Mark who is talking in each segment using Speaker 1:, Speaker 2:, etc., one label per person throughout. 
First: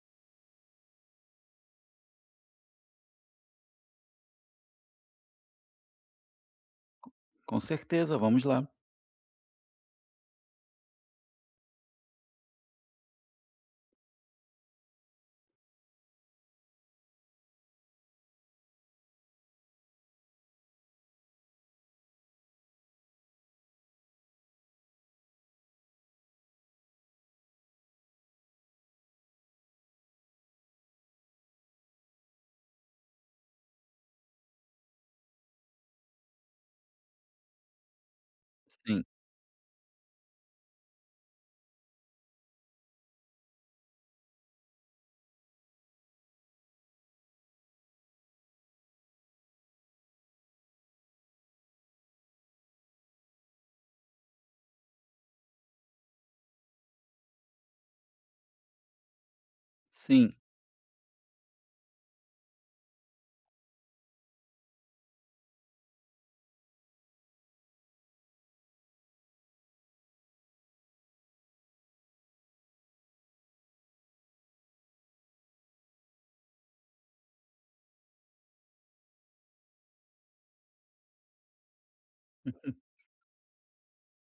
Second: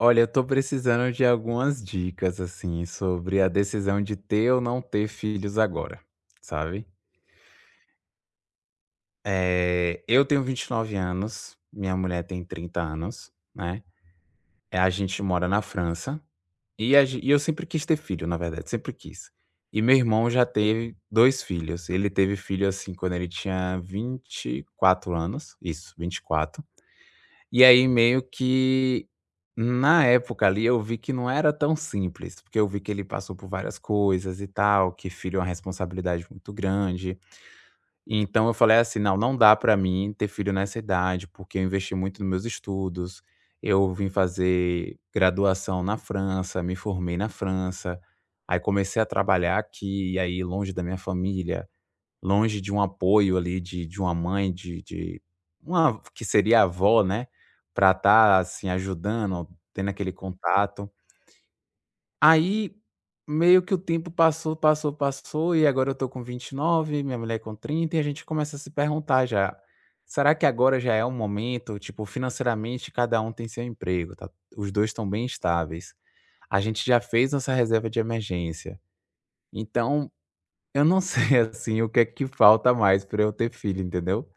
Speaker 1: Olha, eu tô precisando de algumas dicas, assim, sobre a decisão de ter ou não ter filhos agora, sabe?
Speaker 2: Com certeza, vamos lá.
Speaker 1: Eu tenho 29 anos, minha mulher tem 30 anos, né? A gente mora na França e, e eu sempre quis ter filho, na verdade, sempre quis. E meu irmão já teve dois filhos. Ele teve filho, assim, quando ele tinha 24 anos, isso, 24. E aí meio que, na época ali, eu vi que não era tão simples, porque eu vi que ele passou por várias coisas e tal, que filho é uma responsabilidade muito grande. Então eu falei assim:
Speaker 2: Sim,
Speaker 1: "Não, não dá pra mim ter filho nessa idade, porque eu investi muito nos meus estudos, eu vim fazer graduação na França, me formei na França, aí comecei a trabalhar aqui, e aí longe da minha família, longe de um apoio ali de uma mãe, de uma que seria a avó, né, pra estar, assim, ajudando, tendo aquele
Speaker 2: sim.
Speaker 1: contato. Aí, meio que o tempo passou, passou, passou e agora eu tô com 29, minha mulher com 30 e a gente começa a se perguntar já: "Será que agora já é o momento?" Tipo, financeiramente cada um tem seu emprego, tá, os 2 estão bem estáveis. A gente já fez nossa reserva de emergência. Então eu não sei, assim, o que é que falta mais pra eu ter filho, entendeu.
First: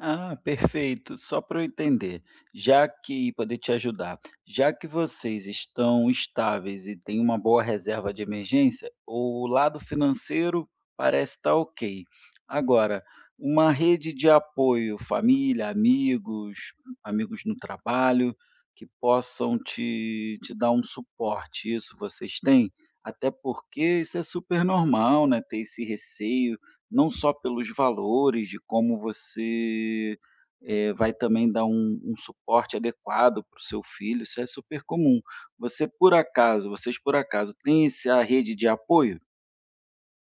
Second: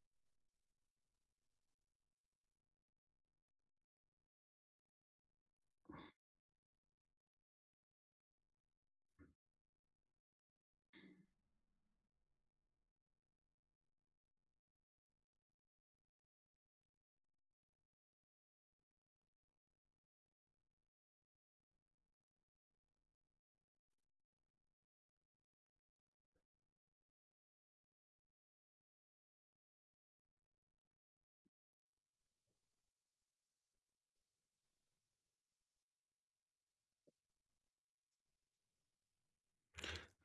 Speaker 2: Ah, perfeito. Só para eu entender, já que poder te ajudar, já que vocês estão estáveis e têm uma boa reserva de emergência, o lado financeiro parece estar ok. Agora, uma rede de apoio, família, amigos, amigos no trabalho, que possam te dar um suporte, isso vocês têm? Até porque isso é super normal, né? Ter esse receio. Não só pelos valores, de como você vai também dar um suporte adequado para o seu filho, isso é super comum. Vocês por acaso têm esse a rede de apoio?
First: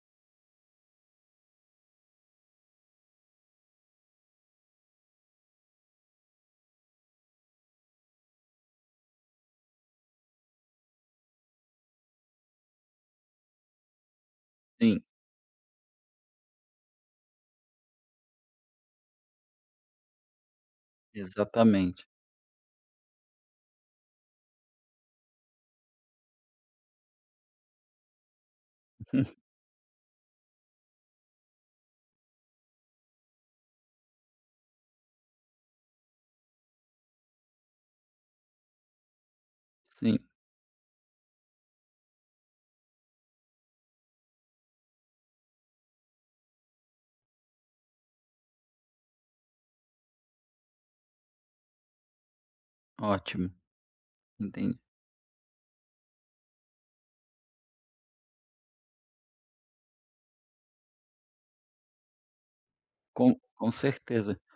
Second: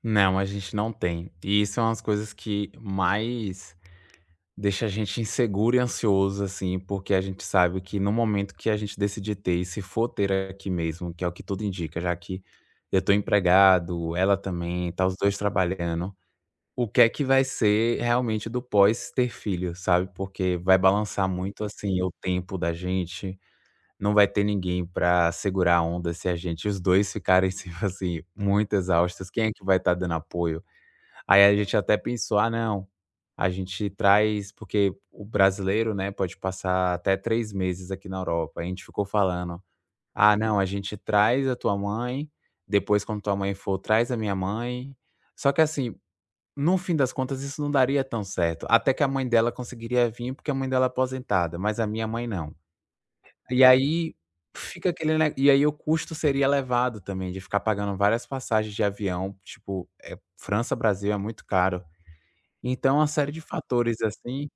Speaker 1: Não, a gente não tem. E isso é umas coisas que mais deixa a gente inseguro e ansioso, assim, porque a gente sabe que no momento que a gente decidir ter, e se for ter aqui mesmo, que é o que tudo indica, já que eu tô empregado, ela também,
Speaker 2: Sim,
Speaker 1: tá, os 2 trabalhando, o que é que vai ser realmente do pós ter filho, sabe, porque vai balançar muito, assim,
Speaker 2: exatamente.
Speaker 1: o tempo da gente. Não vai ter ninguém pra segurar a onda se a gente os 2 ficarem, tipo assim, muito exaustos, quem é que vai estar dando apoio? Aí a gente até pensou: "Ah não, a gente traz", porque o brasileiro, né, pode passar até 3 meses aqui na Europa, a gente ficou falando:
Speaker 2: Sim,
Speaker 1: "Ah não, a gente traz a tua mãe, depois quando tua mãe for, traz a minha mãe". Só que assim, no fim das contas isso não daria tão certo, até que a mãe dela conseguiria vir, porque a mãe dela é aposentada, mas a minha mãe não.
Speaker 2: ótimo,
Speaker 1: E aí
Speaker 2: entendi.
Speaker 1: fica aquele ne e aí o custo seria elevado também de ficar pagando várias passagens de avião, tipo, é França, Brasil é muito caro. Então uma série
Speaker 2: Com
Speaker 1: de
Speaker 2: com
Speaker 1: fatores,
Speaker 2: certeza.
Speaker 1: assim,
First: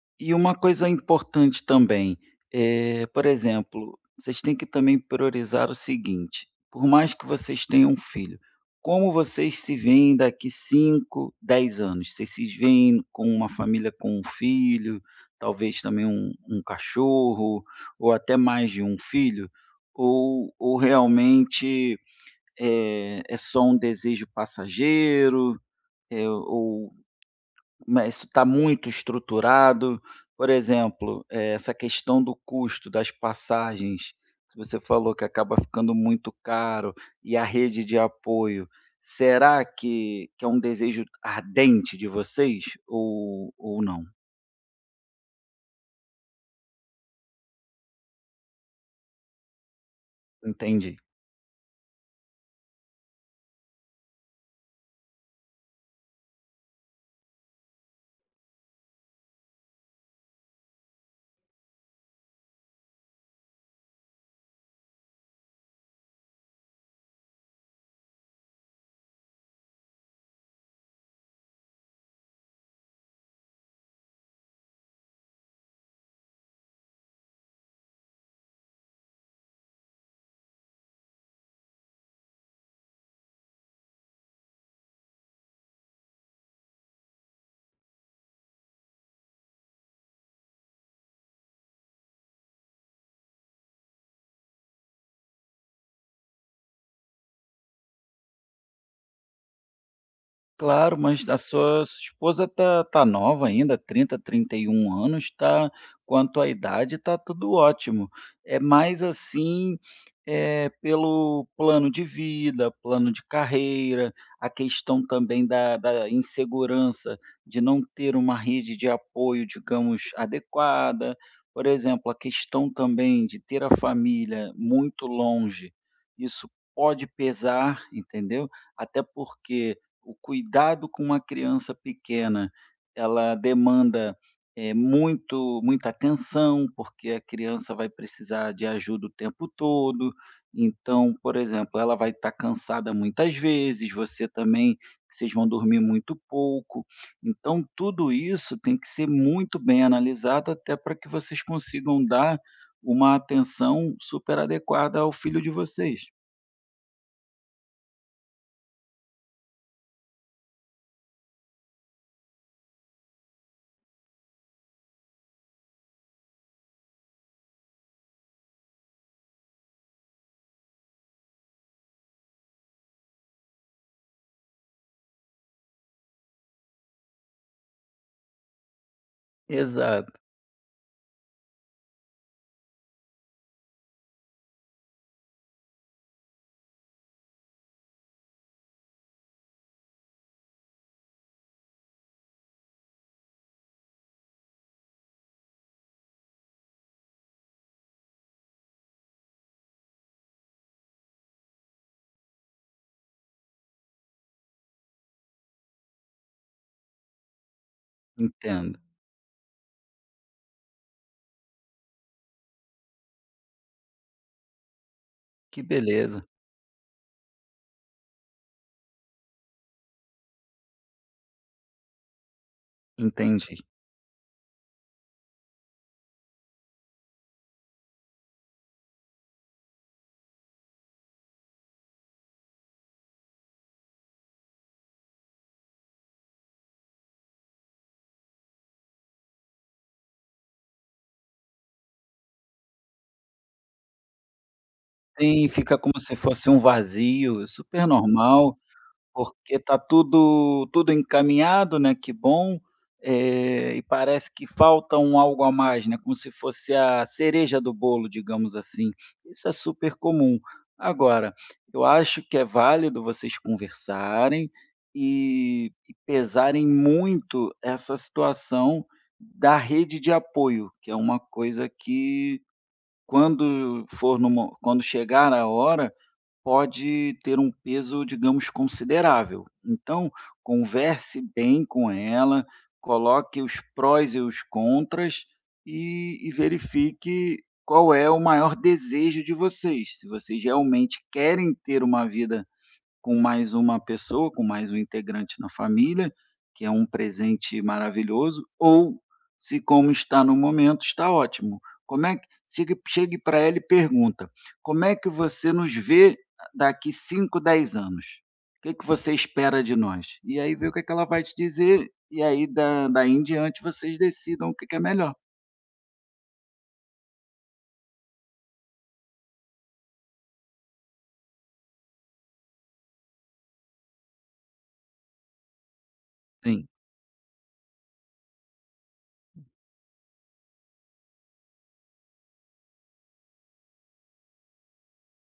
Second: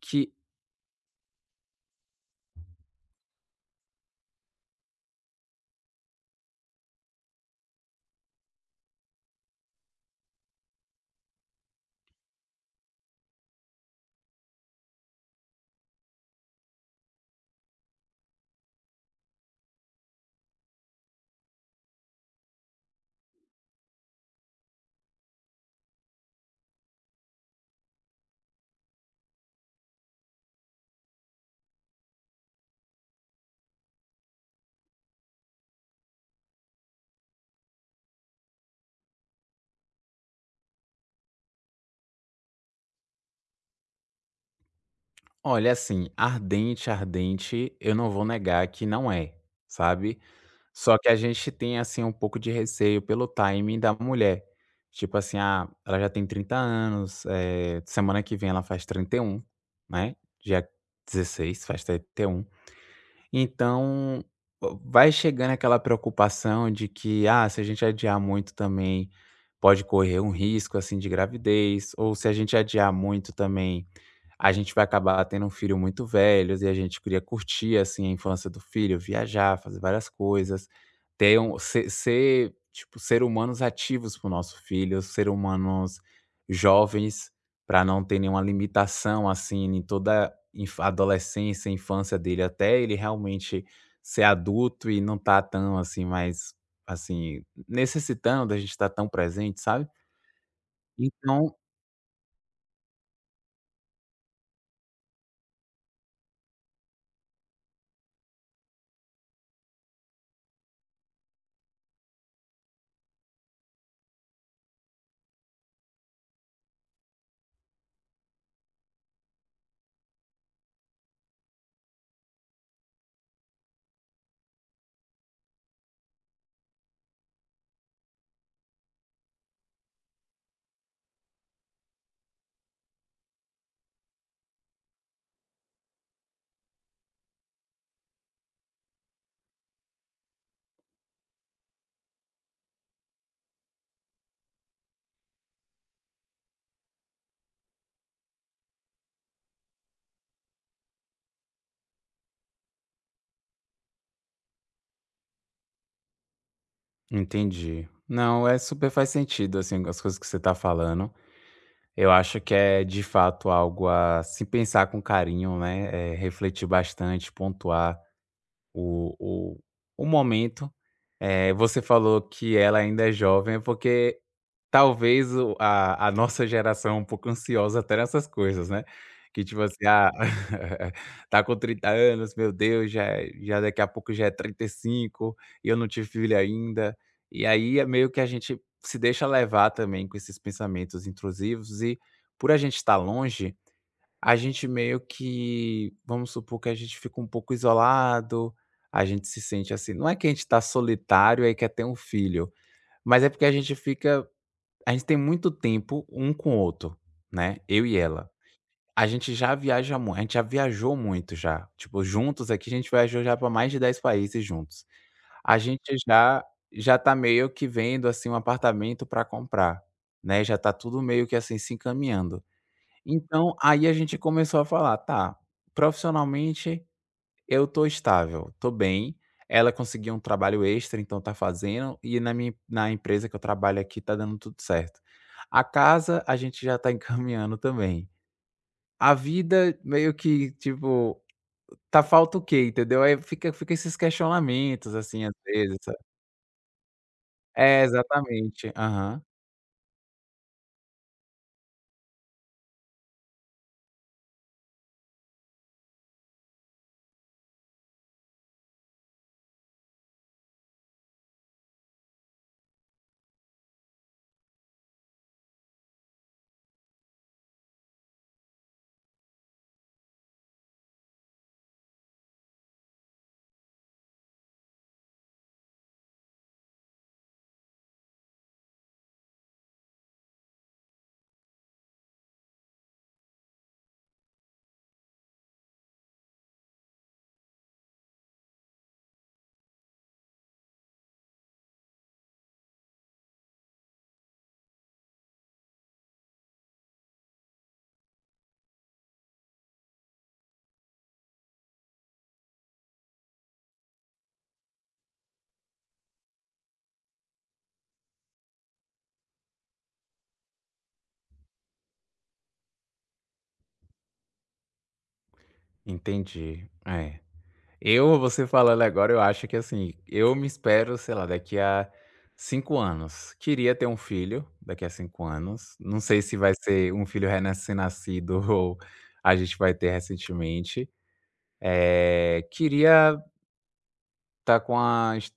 Speaker 1: que
Speaker 2: E uma coisa importante também, por exemplo, vocês têm que também priorizar o seguinte: por mais que vocês tenham um filho, como vocês se veem daqui 5, 10 anos? Vocês se veem com uma família com um filho, talvez também um cachorro, ou até mais de um filho? Ou realmente, é só um desejo passageiro, ou mas isso está muito estruturado? Por exemplo, essa questão do custo das passagens, que você falou que acaba ficando muito caro, e a rede de apoio, será que é um desejo ardente de vocês ou não?
Speaker 1: olha, assim, ardente, ardente, eu não vou negar que não é, sabe.
Speaker 2: Entendi.
Speaker 1: Só que a gente tem, assim, um pouco de receio pelo timing da mulher. Tipo assim, ah, ela já tem 30 anos, semana que vem ela faz 31, né, dia 16 faz 31. Então, vai chegando aquela preocupação de que, ah, se a gente adiar muito também pode correr um risco, assim, de gravidez, ou se a gente adiar muito também a gente vai acabar tendo um filho muito velho e a gente queria curtir, assim, a infância do filho, viajar, fazer várias coisas, ter um ser humanos ativos para o nosso filho, ser humanos jovens, para não ter nenhuma limitação, assim, em toda a inf adolescência, infância dele, até ele realmente ser adulto e não tá tão, assim, mais, assim, necessitando da gente estar tão presente, sabe.
Speaker 2: Claro, mas a
Speaker 1: Então.
Speaker 2: sua esposa tá nova ainda, trinta, trinta e um anos, tá quanto à idade, tá tudo ótimo. É mais assim, é pelo plano de vida, plano de carreira, a questão também da insegurança de não ter uma rede de apoio, digamos, adequada. Por exemplo, a questão também de ter a família muito longe, isso pode pesar, entendeu? Até porque o cuidado com uma criança pequena, ela demanda, muito muita atenção, porque a criança vai precisar de ajuda o tempo todo. Então, por exemplo, ela vai estar cansada muitas vezes, você também, vocês vão dormir muito pouco. Então, tudo isso tem que ser muito bem analisado, até para que vocês consigam dar uma atenção super adequada ao filho de vocês.
Speaker 1: Entendi. Não, é super faz sentido, assim, as coisas que você tá falando. Eu acho que é de fato algo a se pensar com carinho, né? É, refletir bastante, pontuar. O o o momento, você falou que ela ainda é jovem, é porque talvez o a nossa geração é um pouco ansiosa até nessas coisas, né, que tipo assim, ah,
Speaker 2: Exato.
Speaker 1: tá com 30 anos, meu Deus, já é, já daqui a pouco já é 35 e cinco, e eu não tive filho ainda. E aí é meio que a gente se deixa levar também com esses pensamentos intrusivos e por a gente estar longe, a gente meio que vamos supor que a gente fica um pouco isolado, a gente se sente assim, não é que a gente está solitário e quer ter um filho, mas é porque a gente fica, a gente tem muito tempo um com o outro, né, eu e ela.
Speaker 2: Entendo.
Speaker 1: A gente já viaja muito, a gente já viajou muito já, tipo, juntos aqui a gente viajou já para mais de 10 países juntos. A
Speaker 2: Que
Speaker 1: gente
Speaker 2: beleza,
Speaker 1: já tá meio que vendo, assim, um apartamento para comprar, né, já tá tudo meio que, assim, se encaminhando. Então,
Speaker 2: entendi.
Speaker 1: aí a gente começou a falar: "Tá, profissionalmente eu tô estável, tô bem". Ela conseguiu um trabalho extra, então tá fazendo, e na minha, na empresa que eu trabalho aqui tá dando tudo certo. A casa a gente já tá encaminhando também. A vida meio que, tipo, tá, falta o quê, entendeu? Aí fica esses questionamentos, assim, às
Speaker 2: Sim,
Speaker 1: vezes,
Speaker 2: fica
Speaker 1: sabe?
Speaker 2: como se fosse um vazio, é
Speaker 1: É,
Speaker 2: super normal,
Speaker 1: exatamente. Aham.
Speaker 2: porque está tudo encaminhado, né, que bom, e parece que falta um algo a mais, né, como se fosse a cereja do bolo, digamos assim. Isso é super comum. Agora, eu acho que é válido vocês conversarem e pesarem muito essa situação da rede de apoio, que é uma coisa que quando for no mo quando chegar a hora, pode ter um peso, digamos, considerável. Então, converse bem com ela, coloque os prós e os contras e verifique qual é o maior desejo de vocês. Se vocês realmente querem ter uma vida com mais uma pessoa, com mais um integrante na família, que é um presente maravilhoso, ou se como está no momento, está ótimo. Como é que chegue para ela e pergunta: como é que você nos vê daqui 5, 10 anos? O que você espera de nós? E aí vê o que ela vai te dizer, e aí daí em diante vocês decidam o que é melhor.
Speaker 1: Entendi. É. Eu, você falando agora, eu acho que assim, eu me espero, sei lá, daqui a 5 anos. Queria ter um filho daqui a 5 anos. Não sei se vai
Speaker 2: Sim,
Speaker 1: ser um filho recém-nascido ou a gente vai ter recentemente. Queria estar com a est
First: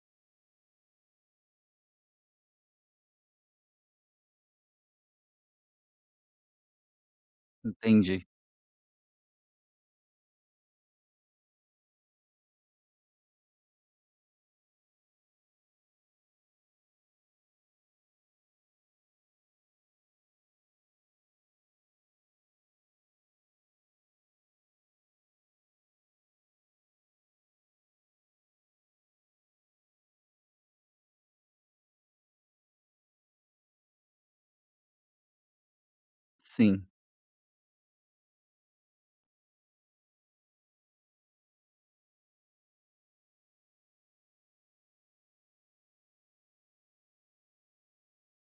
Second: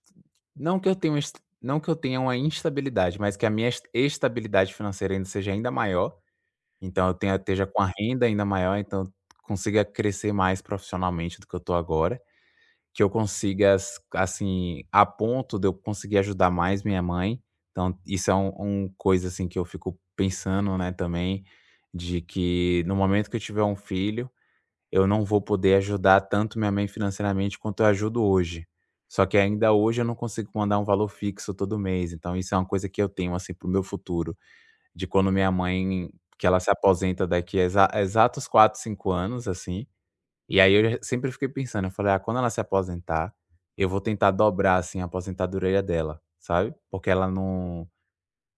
Speaker 1: não que eu tenha uma est não que eu tenha uma instabilidade, mas que a minha estabilidade financeira ainda seja ainda maior. Então eu tenha esteja com a renda
Speaker 2: entendi.
Speaker 1: ainda maior, então eu consiga crescer mais profissionalmente do que eu estou agora. Que eu consiga as assim, a ponto de eu conseguir ajudar mais minha mãe, então isso é um coisa, assim, que eu fico pensando, né, também, de que no momento que eu tiver um filho, eu não vou poder ajudar tanto minha mãe financeiramente quanto eu ajudo hoje. Só que ainda hoje eu não consigo mandar um valor fixo todo mês, então isso é uma coisa que eu tenho, assim, para o meu futuro, de quando minha mãe, que ela se
Speaker 2: Sim.
Speaker 1: aposenta daqui a exatos 4, 5 anos, assim, e aí eu já sempre fiquei pensando, eu falei: "Ah, quando ela se aposentar, eu vou tentar dobrar, assim, a aposentadoria dela", sabe. Porque ela não,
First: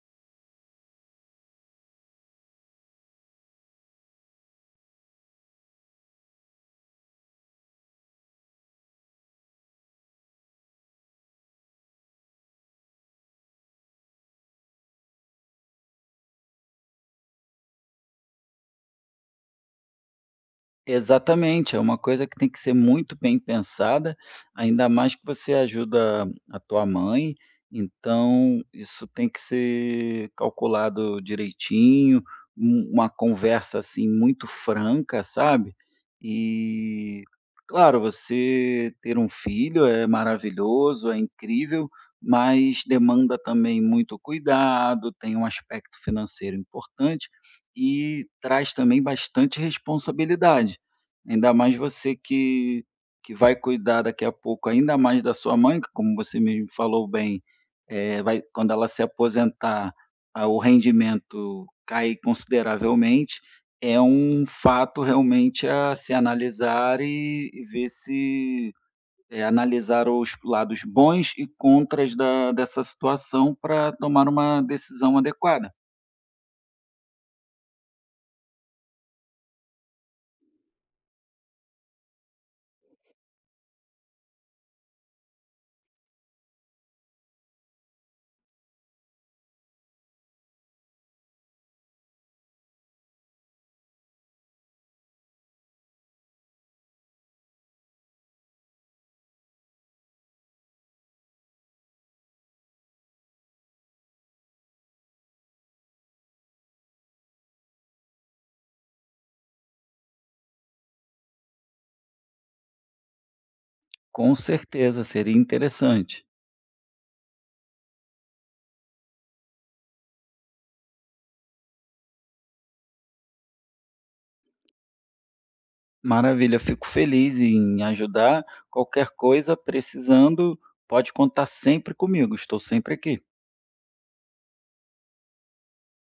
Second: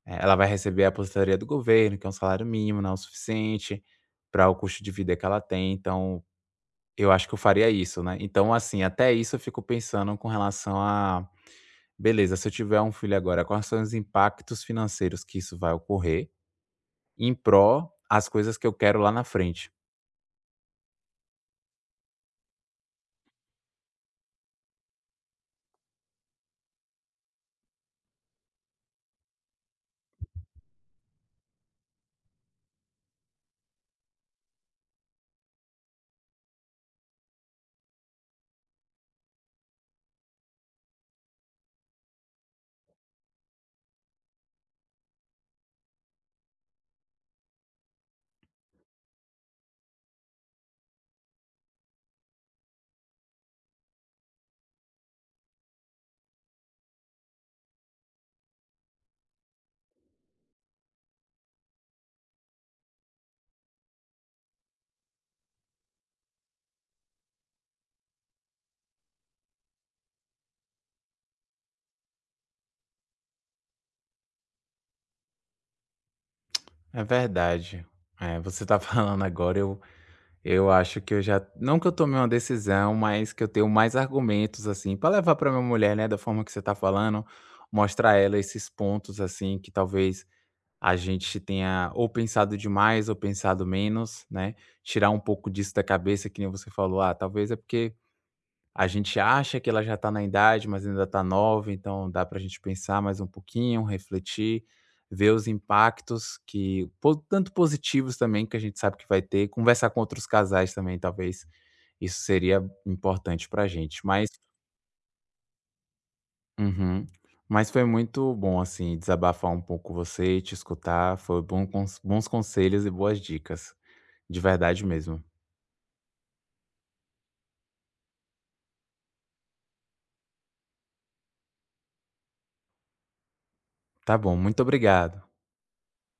Speaker 1: ela vai receber a aposentadoria do governo, que é um salário mínimo, não é o suficiente para o custo de vida que ela tem, então eu acho que eu faria isso, né. Então, assim, até isso eu fico pensando com relação a: "Beleza, se eu tiver um filho agora, quais são os impactos financeiros que isso vai ocorrer em pró as coisas que eu quero lá na frente?".
Speaker 2: Exatamente, é uma coisa que tem que ser muito bem pensada, ainda mais que você ajuda a tua mãe, então isso tem que ser calculado direitinho, uma conversa assim muito franca, sabe? E claro, você ter um filho é maravilhoso, é incrível, mas demanda também muito cuidado, tem um aspecto financeiro importante e traz também bastante responsabilidade. Ainda mais você que vai cuidar daqui a pouco ainda mais da sua mãe, que como você mesmo falou bem, vai quando ela se aposentar, ah, o rendimento cai consideravelmente, é um fato realmente a se analisar e ver se analisar os lados bons e contras da dessa situação para tomar uma decisão adequada.
Speaker 1: É verdade. É, você tá falando agora, eu. Eu acho que eu já não que eu tomei uma decisão, mas que eu tenho mais argumentos, assim, para levar para minha mulher, né, da forma que você tá falando, mostrar a ela esses pontos, assim, que talvez a gente tenha ou pensado demais ou pensado menos, né, tirar um pouco disso da cabeça, que nem você falou: "Ah, talvez é porque a gente acha que ela já está na idade, mas ainda está nova, então dá para a gente pensar mais um pouquinho, refletir, ver os impactos que po tanto positivos também, que a gente sabe que vai ter, conversar com outros casais também, talvez isso seria importante para a gente, mas
Speaker 2: Com certeza, seria interessante.
Speaker 1: Uhum. Mas foi muito bom, assim, desabafar um pouco com você, te escutar, foi bom cons bons conselhos e boas dicas, de verdade mesmo.
Speaker 2: Maravilha, fico feliz em ajudar. Qualquer coisa precisando, pode contar sempre comigo, estou sempre aqui.
Speaker 1: Tá bom, muito obrigado.